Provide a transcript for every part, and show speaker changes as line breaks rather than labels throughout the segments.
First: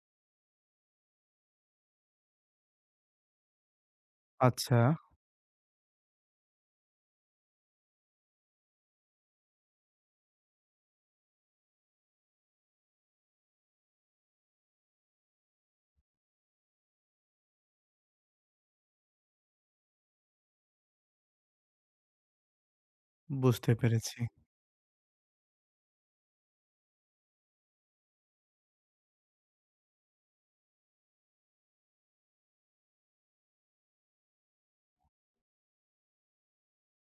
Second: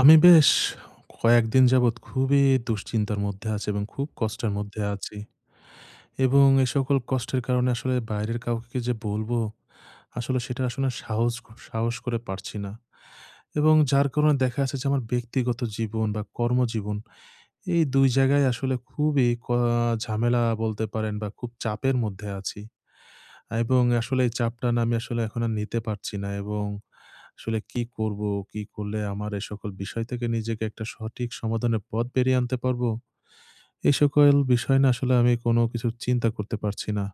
আমি বেশ কয়েকদিন যাবৎ খুবই দুশ্চিন্তার মধ্যে আছি এবং খুব কষ্টের
আচ্ছা,
মধ্যে আছি। এবং এ সকল কষ্টের কারণে আসলে বাইরের কাউকে কি যে বলবো, আসলে সেটা আসলে সাহস সাহস করে পারছি না। এবং যার কারণে দেখা যাচ্ছে যে আমার ব্যক্তিগত জীবন বা কর্মজীবন এই ২ জায়গায় আসলে খুবই ঝামেলা বলতে পারেন বা খুব চাপের মধ্যে আছি।
বুঝতে
এবং
পেরেছি।
আসলে এই চাপটা না আমি আসলে এখন আর নিতে পারছি না, এবং আসলে কি করব? কি করলে আমার এ সকল বিষয় থেকে নিজেকে একটা সঠিক সমাধানের পথ বেরিয়ে আনতে পারবো? এই সকল বিষয় না আসলে আমি কোনো কিছু চিন্তা করতে পারছি না।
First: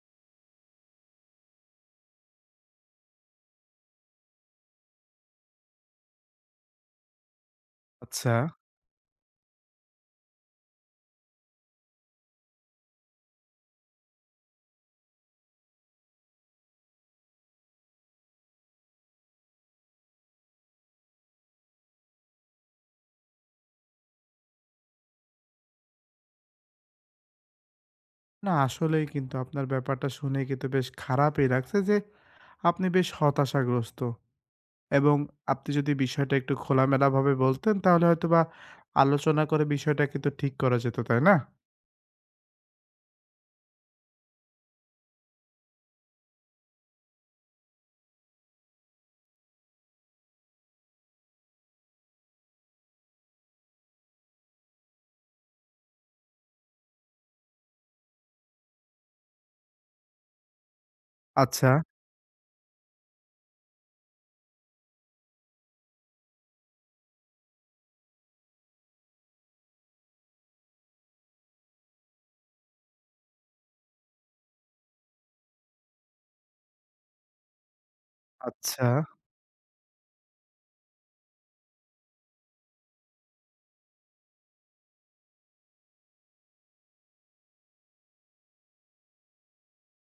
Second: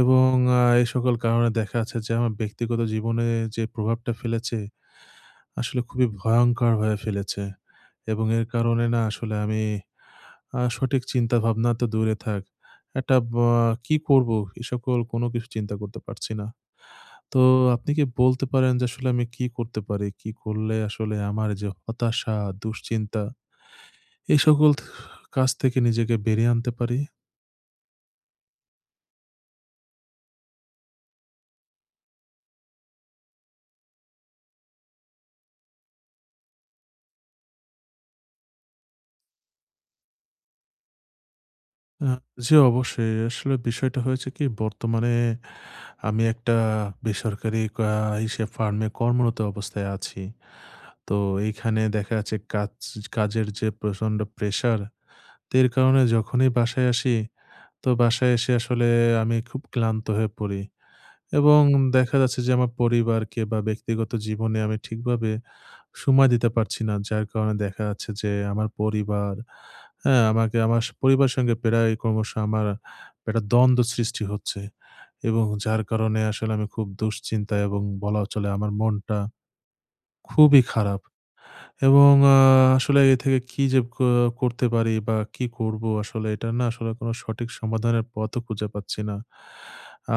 এবং এই সকল কারণে দেখা যাচ্ছে যে আমার ব্যক্তিগত জীবনে যে প্রভাবটা ফেলেছে, আসলে খুবই ভয়ংকর হয়ে ফেলেছে। এবং
আচ্ছা,
এর কারণে না আসলে আমি সঠিক চিন্তা ভাবনা তো দূরে থাক। একটা বা কি করব? এ সকল কোনো কিছু চিন্তা করতে পারছি না। তো আপনি কি বলতে পারেন যে আসলে আমি কি করতে পারি? কি করলে আসলে আমার যে হতাশা, দুশ্চিন্তা, এই সকল কাজ থেকে নিজেকে বেরিয়ে আনতে পারি?
না আসলেই কিন্তু আপনার ব্যাপারটা শুনে কিন্তু বেশ খারাপই লাগছে যে আপনি বেশ হতাশাগ্রস্ত এবং আপনি যদি বিষয়টা একটু খোলামেলাভাবে বলতেন তাহলে হয়তোবা আলোচনা করে বিষয়টা কিন্তু ঠিক করা যেত, তাই না?
আ জি, অবশ্যই। আসলে বিষয়টা হয়েছে কি, বর্তমানে আমি একটা বেসরকারি আ হিসেব ফার্মে কর্মরত অবস্থায় আছি। তো এইখানে দেখা যাচ্ছে কাজের যে প্রচন্ড প্রেশার, এর কারণে যখনই বাসায় আসি, তো বাসায় এসে আসলে আমি খুব ক্লান্ত হয়ে পড়ি। এবং
আচ্ছা,
দেখা যাচ্ছে যে আমার পরিবারকে বা ব্যক্তিগত জীবনে আমি ঠিকভাবে সময় দিতে পারছি না। যার কারণে দেখা যাচ্ছে যে আমার পরিবার, হ্যাঁ? আমাকে আমার পরিবারের সঙ্গে প্রায় ক্রমশ আমার একটা দ্বন্দ্ব সৃষ্টি হচ্ছে, এবং যার কারণে আসলে আমি খুব দুশ্চিন্তা, এবং বলা চলে আমার
আচ্ছা,
মনটা খুবই খারাপ। এবং আসলে এ থেকে কি যে করতে পারি বা কি করব, আসলে এটা না আসলে কোন সঠিক সমাধানের পথও খুঁজে পাচ্ছি না।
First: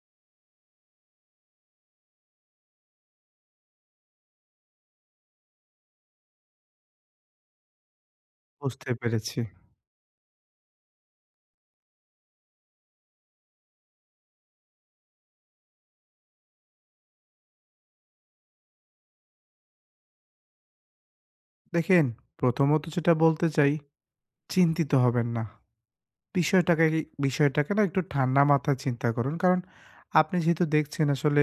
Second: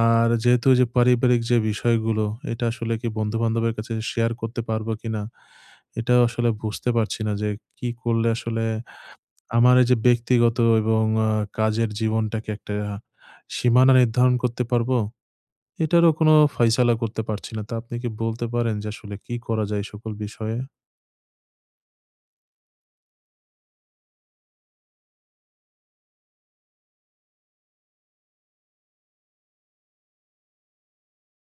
আর যেহেতু যে পারিবারিক যে বিষয়গুলো, এটা আসলে কি বন্ধু-বান্ধবের কাছে শেয়ার করতে পারবো কিনা এটাও আসলে বুঝতে পারছি না যে কি করলে আসলে
বুঝতে পেরেছি।
আমার এই যে ব্যক্তিগত এবং আ কাজের জীবনটাকে একটা সীমানা নির্ধারণ করতে পারবো, এটারও কোনো ফায়সালা করতে পারছি না। তো আপনি কি বলতে পারেন যে আসলে কি করা যায় এই সকল বিষয়ে?
দেখেন, প্রথমত যেটা বলতে চাই চিন্তিত হবেন না। বিষয়টাকে কি বিষয়টাকে না একটু ঠান্ডা মাথায় চিন্তা করুন। কারণ আপনি যেহেতু দেখছেন আসলে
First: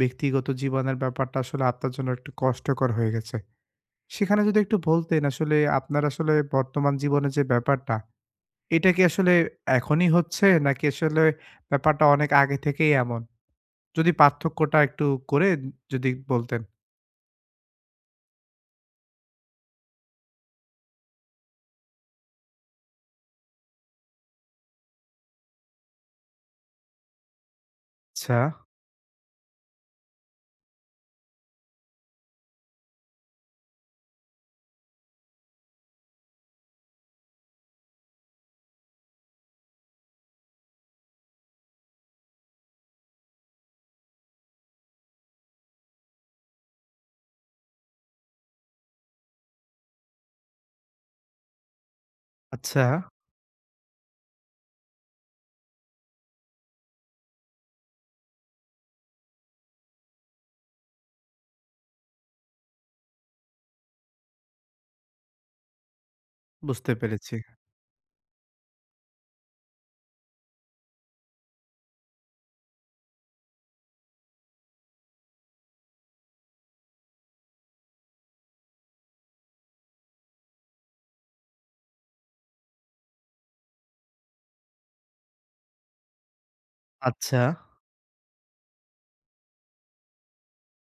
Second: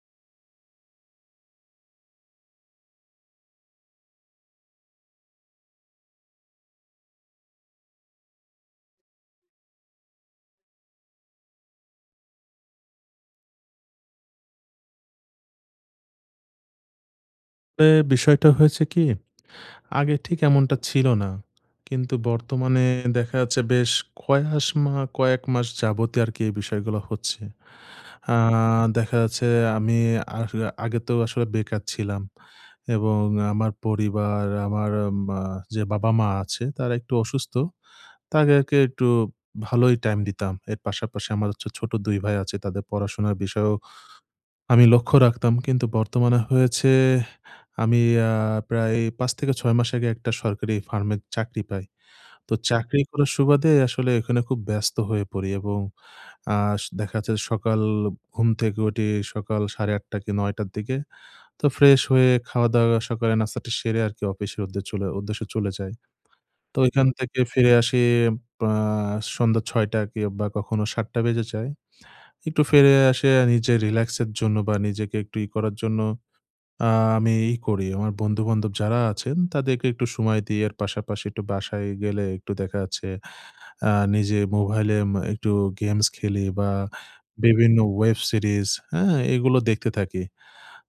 ব্যক্তিগত জীবনের ব্যাপারটা আসলে আপনার জন্য একটু কষ্টকর হয়ে গেছে। সেখানে যদি একটু বলতেন আসলে আপনার আসলে বর্তমান জীবনের যে ব্যাপারটা, এটা কি আসলে এখনই হচ্ছে নাকি আসলে ব্যাপারটা অনেক আগে থেকেই এমন? যদি পার্থক্যটা একটু করে যদি বলতেন।
এ বিষয়টা হয়েছে কি, আগে ঠিক এমনটা ছিল না। কিন্তু বর্তমানে দেখা যাচ্ছে বেশ কয়াস মা কয়েক মাস যাবতই আরকি এই বিষয়গুলো হচ্ছে।
আচ্ছা,
আ দেখা যাচ্ছে আমি আস আগে তো আসলে বেকার ছিলাম, এবং আমার পরিবার, আমার মা যে বাবা-মা আছে তারা একটু অসুস্থ। তাদেরকে একটু ভালোই টাইম দিতাম। এর পাশাপাশি আমার হচ্ছে ছোট ২ ভাই আছে, তাদের পড়াশোনার বিষয়েও আমি লক্ষ্য রাখতাম। কিন্তু বর্তমানে হয়েছে আমি আ প্রায় ৫ থেকে ৬ মাস আগে একটা সরকারি ফার্মে চাকরি পাই। তো
আচ্ছা,
চাকরি করার সুবাদে আসলে এখানে খুব ব্যস্ত হয়ে পড়ি, এবং আ স দেখা যাচ্ছে সকাল ঘুম থেকে উঠি সকাল ৮:৩০ কি ৯:০০ র দিকে। তো ফ্রেশ হয়ে খাওয়া-দাওয়া, সকালে নাস্তাটা সেরে আরকি অফিসের উদ্দেশ্যে চলে যাই। তো
বুঝতে
এখান
পেরেছি।
থেকে ফিরে আসি পা সন্ধ্যা ৬:০০ কি, বা কখনো ৭:০০ বেজে যায়। একটু ফিরে এসে নিজের রিল্যাক্স এর জন্য বা নিজেকে একটু ই করার জন্য আ আমি ই করি, আমার বন্ধু-বান্ধব যারা আছেন তাদেরকে একটু সময় দিই। এর পাশাপাশি একটু বাসায় গেলে একটু দেখা যাচ্ছে নিজে মোবাইলে একটু গেমস খেলি, বা
আচ্ছা,
বিভিন্ন ওয়েব সিরিজ, হ্যাঁ? এগুলো দেখতে থাকি।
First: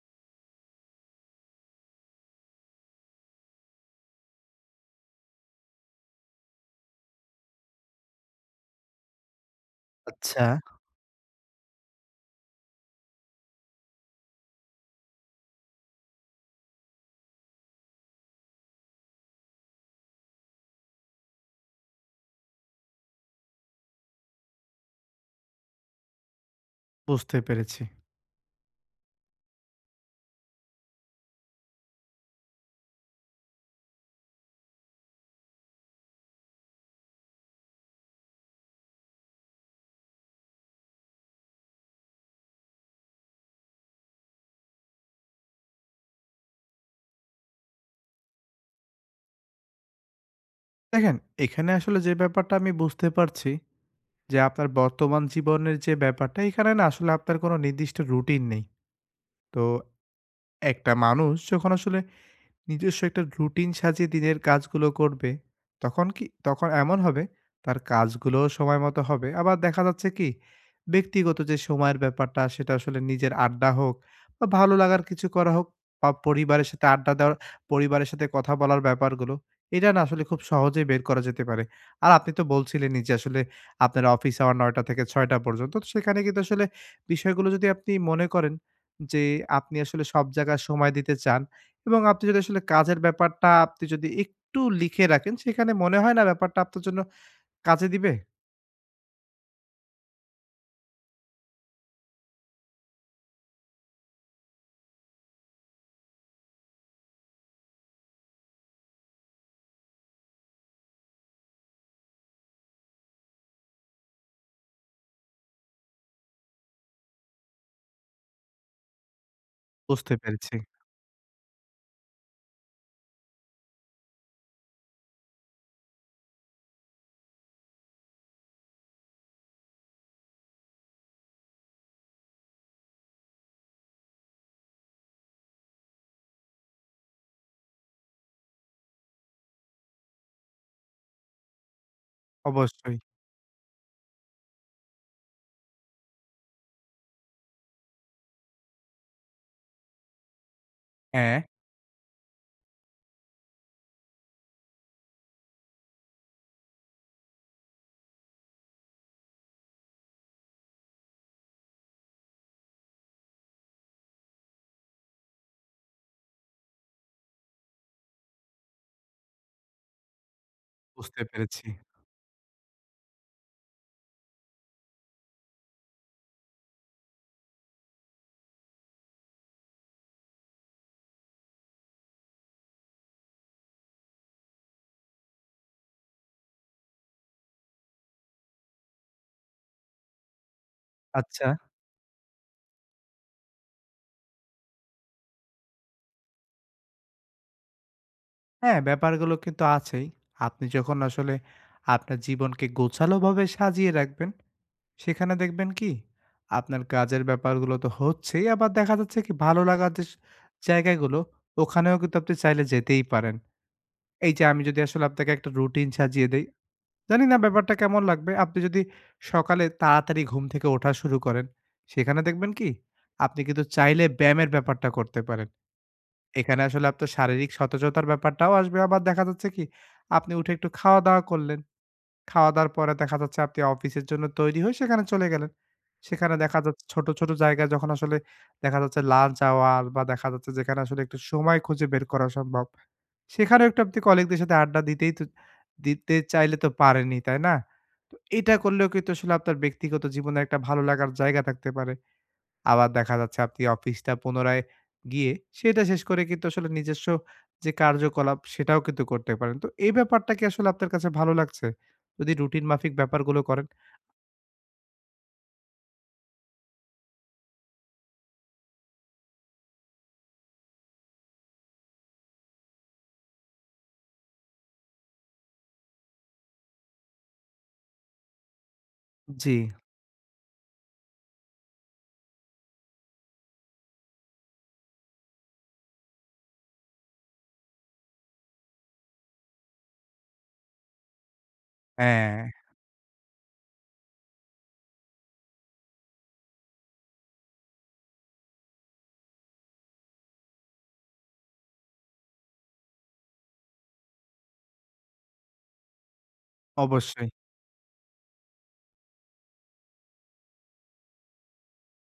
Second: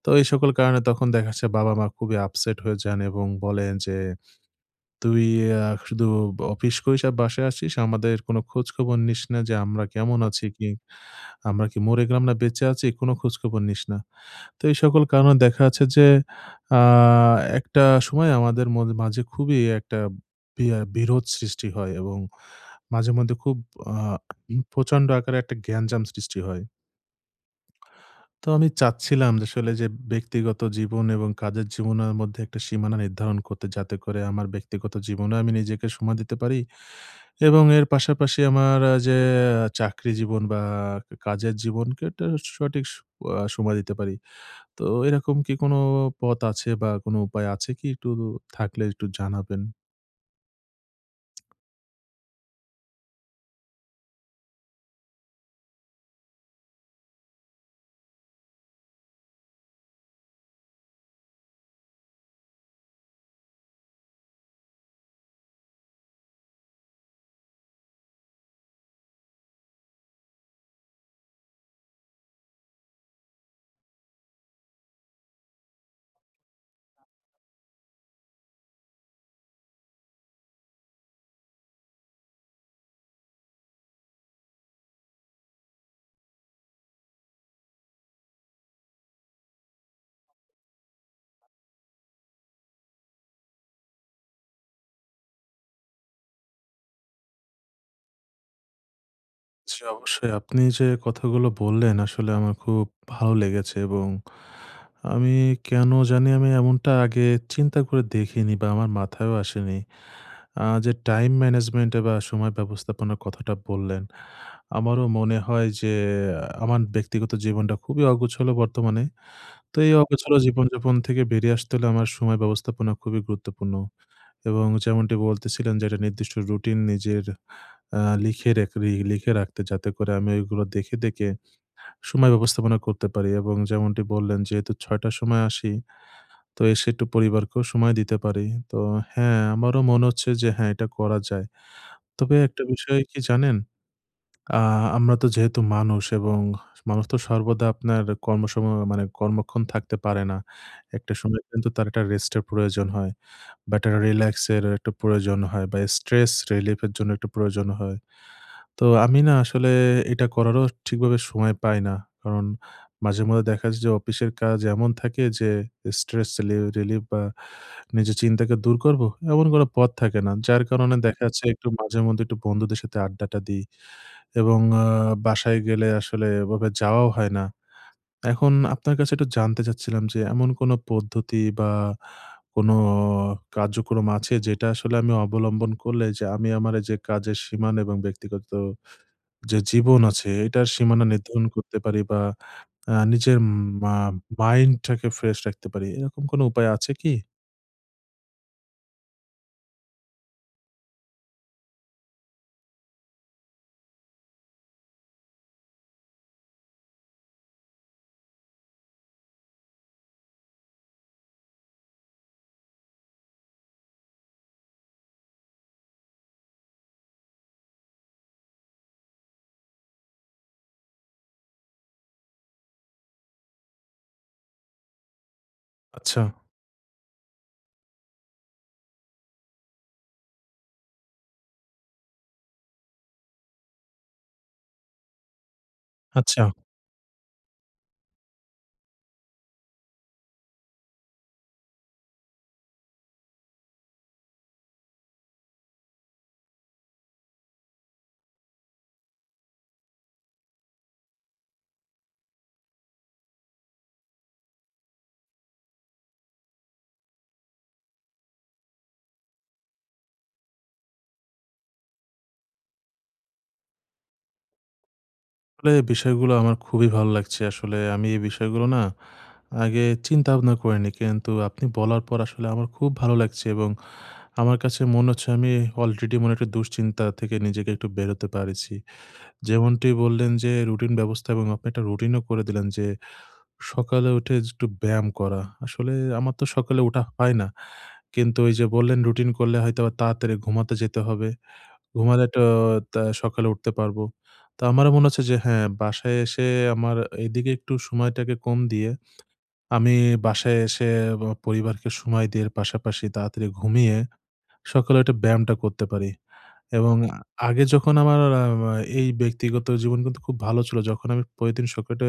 তো এই সকল কারণে তখন দেখা যাচ্ছে বাবা-মা খুবই আপসেট হয়ে যান, এবং বলেন যে, "তুই শুধু অফিস করিস আর বাসায় আসিস। আমাদের কোনো খোঁজখবর নিস না যে আমরা কেমন
আচ্ছা,
আছি কি? আমরা কি মরে গেলাম না বেঁচে আছি? কোনো খোঁজখবর নিস না।" তো এই সকল কারণে দেখা যাচ্ছে যে আ একটা সময় আমাদের মাঝে খুবই একটা বিরোধ সৃষ্টি হয়, এবং মাঝেমধ্যে খুব আ প্রচণ্ড আকারে একটা গ্যাঞ্জাম সৃষ্টি হয়।
বুঝতে পেরেছি।
তো আমি চাচ্ছিলাম যে আসলে যে ব্যক্তিগত জীবন এবং কাজের জীবনের মধ্যে একটা সীমানা নির্ধারণ করতে, যাতে করে আমার ব্যক্তিগত জীবনে আমি নিজেকে সময় দিতে পারি, এবং এর পাশাপাশি আমার যে চাকরি জীবন বা কাজের জীবনকে একটা সঠিক স আ সময় দিতে পারি। তো এরকম কি কোনো পথ আছে বা কোনো উপায় আছে কি? একটু থাকলে একটু জানাবেন।
দেখেন, এখানে আসলে যে ব্যাপারটা আমি বুঝতে পারছি যে আপনার বর্তমান জীবনের যে ব্যাপারটা, এখানে না আসলে আপনার কোনো নির্দিষ্ট রুটিন নেই। তো একটা মানুষ যখন আসলে নিজস্ব একটা রুটিন সাজিয়ে দিনের কাজগুলো করবে, তখন এমন হবে তার কাজগুলোও সময় মতো হবে। আবার দেখা যাচ্ছে কি ব্যক্তিগত যে সময়ের ব্যাপারটা সেটা আসলে নিজের আড্ডা হোক বা ভালো লাগার কিছু করা হোক বা পরিবারের সাথে আড্ডা দেওয়ার, পরিবারের সাথে কথা বলার ব্যাপারগুলো, এটা না আসলে খুব সহজেই বের করা যেতে পারে। আর আপনি তো বলছিলেনই যে আসলে আপনার অফিস আওয়ার ৯ টা থেকে ৬ টা পর্যন্ত। তো সেখানে কিন্তু আসলে বিষয়গুলো যদি আপনি মনে করেন যে আপনি আসলে সব জায়গায় সময় দিতে চান এবং আপনি যদি আসলে কাজের ব্যাপারটা আপনি যদি একটু লিখে রাখেন, সেখানে মনে হয় না ব্যাপারটা আপনার জন্য কাজে দিবে?
জি, অবশ্যই। আপনি যে কথাগুলো বললেন আসলে আমার খুব ভালো লেগেছে, এবং আমি কেন জানি আমি এমনটা আগে চিন্তা করে দেখিনি বা আমার মাথায়ও আসেনি। যে টাইম ম্যানেজমেন্ট বা সময় ব্যবস্থাপনার কথাটা বললেন, আমারও মনে হয় যে আমার ব্যক্তিগত জীবনটা খুবই অগোছালো বর্তমানে। তো এই
বুঝতে
অগোছালো
পেরেছি।
জীবনযাপন থেকে বেরিয়ে আসতে হলে আমার সময় ব্যবস্থাপনা খুবই গুরুত্বপূর্ণ। এবং যেমনটি বলতেছিলেন যে, একটা নির্দিষ্ট রুটিন নিজের লিখে রেখ রি লিখে রাখতে, যাতে করে আমি ওইগুলো দেখে, দেখে সময় ব্যবস্থাপনা করতে পারি, এবং যেমনটি বললেন যেহেতু ৬:০০ র সময় আসি, তো এসে একটু পরিবারকেও সময় দিতে পারি। তো হ্যাঁ, আমারও মনে হচ্ছে যে হ্যাঁ, এটা করা যায়। তবে একটা
অবশ্যই।
বিষয় কি জানেন? আ আমরা তো যেহেতু মানুষ, এবং মানুষ তো সর্বদা আপনার মানে কর্মক্ষণ থাকতে পারে না। একটা
হ্যাঁ,
সময় কিন্তু তার একটা রেস্টের প্রয়োজন হয়। বা একটা রিল্যাক্স এর একটা প্রয়োজন হয়, বা স্ট্রেস রিলিফ এর জন্য একটা প্রয়োজন হয়। তো আমি না আসলে এটা করারও ঠিকভাবে সময় পাই না। কারণ মাঝে-মধ্যে দেখা যায় যে অফিসের কাজ এমন থাকে যে স্ট্রেস রিলিফ বা নিজের চিন্তাকে দূর করব, এমন কোনো পথ থাকে না। যার কারণে
বুঝতে
দেখা যাচ্ছে
পেরেছি।
একটু মাঝে-মধ্যে একটু বন্ধুদের সাথে আড্ডাটা দিই, এবং বাসায় গেলে আসলে এভাবে যাওয়াও হয় না। এখন আপনার কাছে একটু জানতে চাচ্ছিলাম যে এমন কোনো পদ্ধতি বা কোনো কার্যক্রম আছে, যেটা আসলে আমি অবলম্বন করলে যে আমি আমার এই যে কাজের সীমানা এবং ব্যক্তিগত যে জীবন আছে এটার সীমানা নির্ধারণ
আচ্ছা।
করতে পারি, বা নিজের মা মাইন্ডটাকে ফ্রেশ রাখতে পারি। এরকম কোনো উপায় আছে কি?
হ্যাঁ, ব্যাপারগুলো কিন্তু আছেই। আপনি যখন আসলে আপনার জীবনকে গোছালোভাবে সাজিয়ে রাখবেন, সেখানে দেখবেন কি আপনার কাজের ব্যাপারগুলো তো হচ্ছেই, আবার দেখা যাচ্ছে কি ভালো লাগার যে জায়গাগুলো, ওখানেও কিন্তু আপনি চাইলে যেতেই পারেন। এই যে আমি যদি আসলে আপনাকে একটা রুটিন সাজিয়ে দেই জানি না ব্যাপারটা কেমন লাগবে। আপনি যদি সকালে তাড়াতাড়ি ঘুম থেকে ওঠা শুরু করেন, সেখানে দেখবেন কি? আপনি কিন্তু চাইলে ব্যায়ামের ব্যাপারটা করতে পারেন।
আচ্ছা,
এখানে আসলে আপনার শারীরিক সতেজতার ব্যাপারটাও আসবে। আবার দেখা যাচ্ছে কি? আপনি উঠে একটু খাওয়া-দাওয়া করলেন। খাওয়া-দাওয়ার পরে দেখা যাচ্ছে আপনি অফিসের জন্য তৈরি হয়ে সেখানে চলে গেলেন। সেখানে
আচ্ছা।
দেখা যাচ্ছে ছোট, ছোট জায়গায় যখন আসলে দেখা যাচ্ছে লাঞ্চ আওয়ার বা দেখা যাচ্ছে যেখানে আসলে একটু সময় খুঁজে বের করা সম্ভব। সেখানেও একটু আপনি কলিগদের সাথে আড্ডা দিতেই তো দিতে চাইলে তো পারেনই, তাই না? তো এটা করলেও কিন্তু আসলে আপনার ব্যক্তিগত জীবনে একটা ভালো লাগার জায়গা থাকতে পারে। আবার দেখা যাচ্ছে আপনি অফিসটা পুনরায় গিয়ে সেটা শেষ করে কিন্তু আসলে নিজস্ব যে কার্যকলাপ সেটাও কিন্তু করতে পারেন। তো এই ব্যাপারটা কি আসলে আপনার কাছে ভালো লাগছে? যদি রুটিন মাফিক ব্যাপারগুলো করেন?
আসলে বিষয়গুলো আমার খুবই ভালো লাগছে। আসলে আমি এই বিষয়গুলো না আগে চিন্তা ভাবনা করিনি। কিন্তু আপনি বলার পর আসলে আমার খুব ভালো লাগছে, এবং আমার কাছে মনে হচ্ছে আমি অলরেডি মনে একটা দুশ্চিন্তা থেকে নিজেকে একটু বেরোতে পারেছি।
জি।
যেমনটি বললেন যে রুটিন ব্যবস্থা, এবং আপনি একটা রুটিনও করে দিলেন যে সকালে উঠে একটু ব্যায়াম করা। আসলে আমার তো সকালে ওঠা হয় না। কিন্তু ওই যে বললেন রুটিন করলে হয়তোবা তাড়াতাড়ি ঘুমাতে যেতে হবে। ঘুমালে
হ্যাঁ,
তো তা সকালে উঠতে পারবো। তো আমারও মনে হচ্ছে যে হ্যাঁ, বাসায় এসে আমার এদিকে একটু সময়টাকে কম দিয়ে আমি বাসায় এসে পরিবারকে সময় দিয়ে এর পাশাপাশি তাড়াতাড়ি ঘুমিয়ে সকালে একটা ব্যায়ামটা করতে পারি। এবং
অবশ্যই।
আগে যখন আমার আ মা এই ব্যক্তিগত জীবন কিন্তু খুব ভালো ছিল। যখন আমি প্রতিদিন সকালে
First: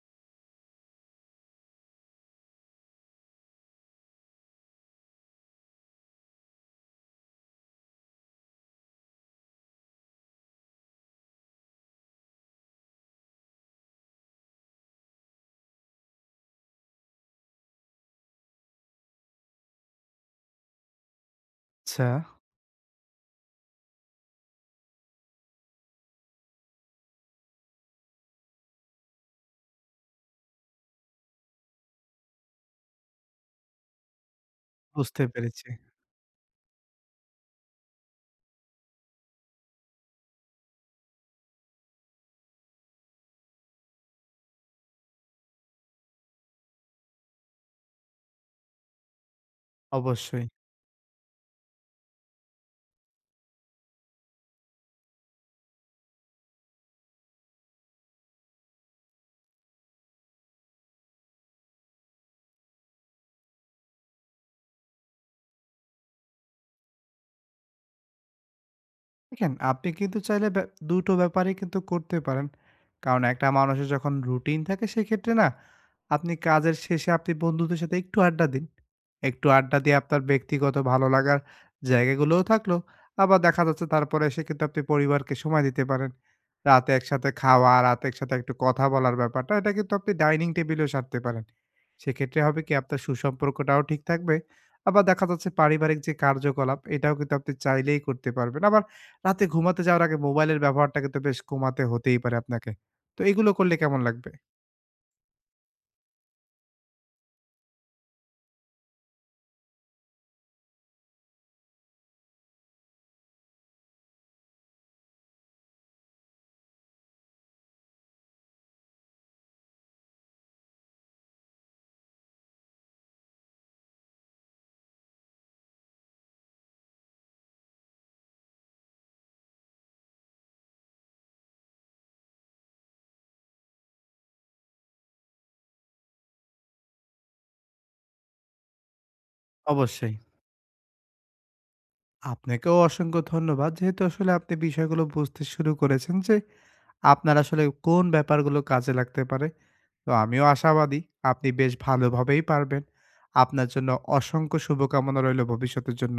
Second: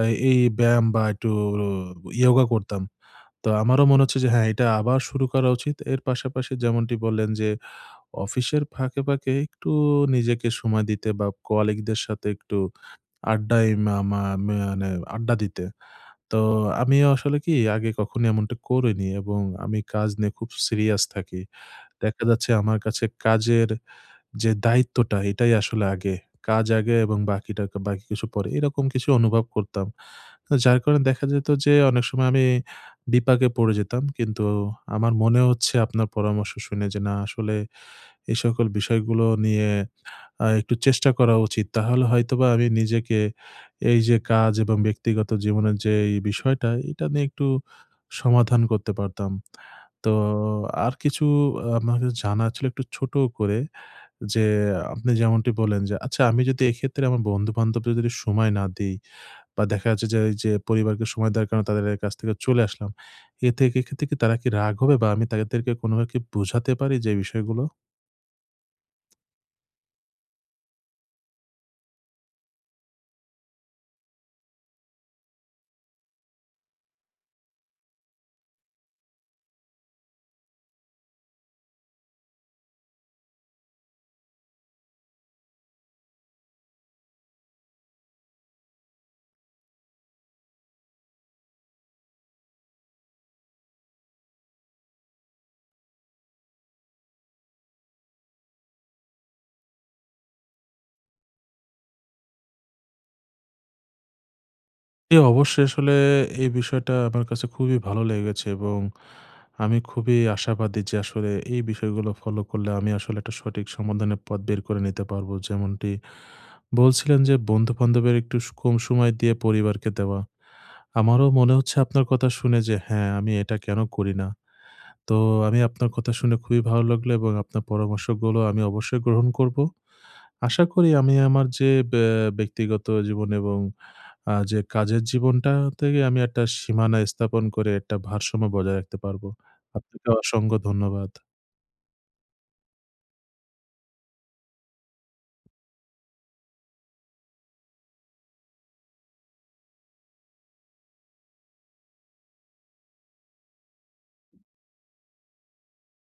আ এই ব্যায়াম বা একটু ইয়োগা করতাম। তো আমারও মনে হচ্ছে যে হ্যাঁ, এটা আবার শুরু করা উচিত। এর পাশাপাশি যেমনটি বললেন যে অফিসের ফাঁকে, ফাঁকে একটু নিজেকে সময় দিতে বা কলিগদের সাথে একটু আড্ডায় মা মা মানে আড্ডা দিতে। তো আমি আসলে কি আগে কখনো এমনটা করিনি, এবং আমি কাজ নিয়ে খুব সিরিয়াস থাকি।
আচ্ছা,
দেখা যাচ্ছে আমার কাছে কাজের যে দায়িত্বটা, এটাই আসলে আগে। কাজ আগে এবং বাকি কিছু পরে। এরকম কিছু অনুভব করতাম। তো যার কারণে দেখা যেত যে অনেক সময় আমি বিপাকে পড়ে যেতাম। কিন্তু আমার
বুঝতে
মনে
পেরেছি।
হচ্ছে আপনার পরামর্শ শুনে যে না, আসলে এই সকল বিষয়গুলো নিয়ে একটু চেষ্টা করা উচিত। তাহলে হয়তোবা আমি নিজেকে এই যে কাজ এবং ব্যক্তিগত জীবনের যে এই বিষয়টা, এটা নিয়ে একটু সমাধান করতে পারতাম। তো
অবশ্যই।
আর কিছু আমাকে জানার ছিল একটু ছোট করে, যে আপনি যেমনটি বললেন যে আচ্ছা, আমি যদি এক্ষেত্রে আমার বন্ধু-বান্ধবদের যদি সময় না দেই, বা দেখা যাচ্ছে যে এই যে পরিবারকে সময় দেওয়ার কারণে তাদের কাছ থেকে চলে আসলাম। এ থেকে এক্ষেত্রে কি তারা কি রাগ হবে, বা আমি তাদেরকে কোনোভাবে কি বোঝাতে পারি যে বিষয়গুলো?
দেখেন আপনি কিন্তু চাইলে দুটো ব্যাপারই কিন্তু করতে পারেন। কারণ একটা মানুষের যখন রুটিন থাকে সেক্ষেত্রে না আপনি কাজের শেষে আপনি বন্ধুদের সাথে একটু আড্ডা দিন। একটু আড্ডা দিয়ে আপনার ব্যক্তিগত ভালো লাগার জায়গাগুলোও থাকলো। আবার দেখা যাচ্ছে তারপরে এসে কিন্তু আপনি পরিবারকে সময় দিতে পারেন। রাতে একসাথে খাওয়া, রাতে একসাথে একটু কথা বলার ব্যাপারটা এটা কিন্তু আপনি ডাইনিং টেবিলেও সারতে পারেন। সেক্ষেত্রে হবে কি আপনার সুসম্পর্কটাও ঠিক থাকবে। আবার দেখা যাচ্ছে পারিবারিক যে কার্যকলাপ এটাও কিন্তু আপনি চাইলেই করতে পারবেন। আবার রাতে ঘুমাতে যাওয়ার আগে মোবাইলের ব্যবহারটাকে তো বেশ কমাতে হতেই পারে আপনাকে। তো এগুলো করলে কেমন লাগবে?
জি, অবশ্যই। আসলে এই বিষয়টা আমার কাছে খুবই ভালো লেগেছে, এবং আমি খুবই আশাবাদী যে আসলে এই বিষয়গুলো ফলো করলে আমি আসলে একটা সঠিক সমাধানের পথ বের করে নিতে পারবো। যেমনটি বলছিলেন যে বন্ধু-বান্ধবের একটু কম সময় দিয়ে পরিবারকে দেওয়া। আমারও মনে হচ্ছে আপনার কথা শুনে যে হ্যাঁ, আমি এটা কেন করি না? তো আমি আপনার কথা শুনে খুবই ভালো লাগলো, এবং আপনার পরামর্শগুলো আমি অবশ্যই গ্রহণ করব। আশা করি আমি আমার যে ব্যক্তিগত জীবন এবং যে কাজের জীবনটা থেকে আমি একটা সীমানা স্থাপন করে একটা ভারসাম্য বজায় রাখতে পারবো। আপনাকে
অবশ্যই।
অসংখ্য ধন্যবাদ।
আপনাকেও অসংখ্য ধন্যবাদ। যেহেতু আসলে আপনি বিষয়গুলো বুঝতে শুরু করেছেন যে আপনার আসলে কোন ব্যাপারগুলো কাজে লাগতে পারে। তো আমিও আশাবাদী আপনি বেশ ভালোভাবেই পারবেন। আপনার জন্য অসংখ্য শুভকামনা রইল ভবিষ্যতের জন্য।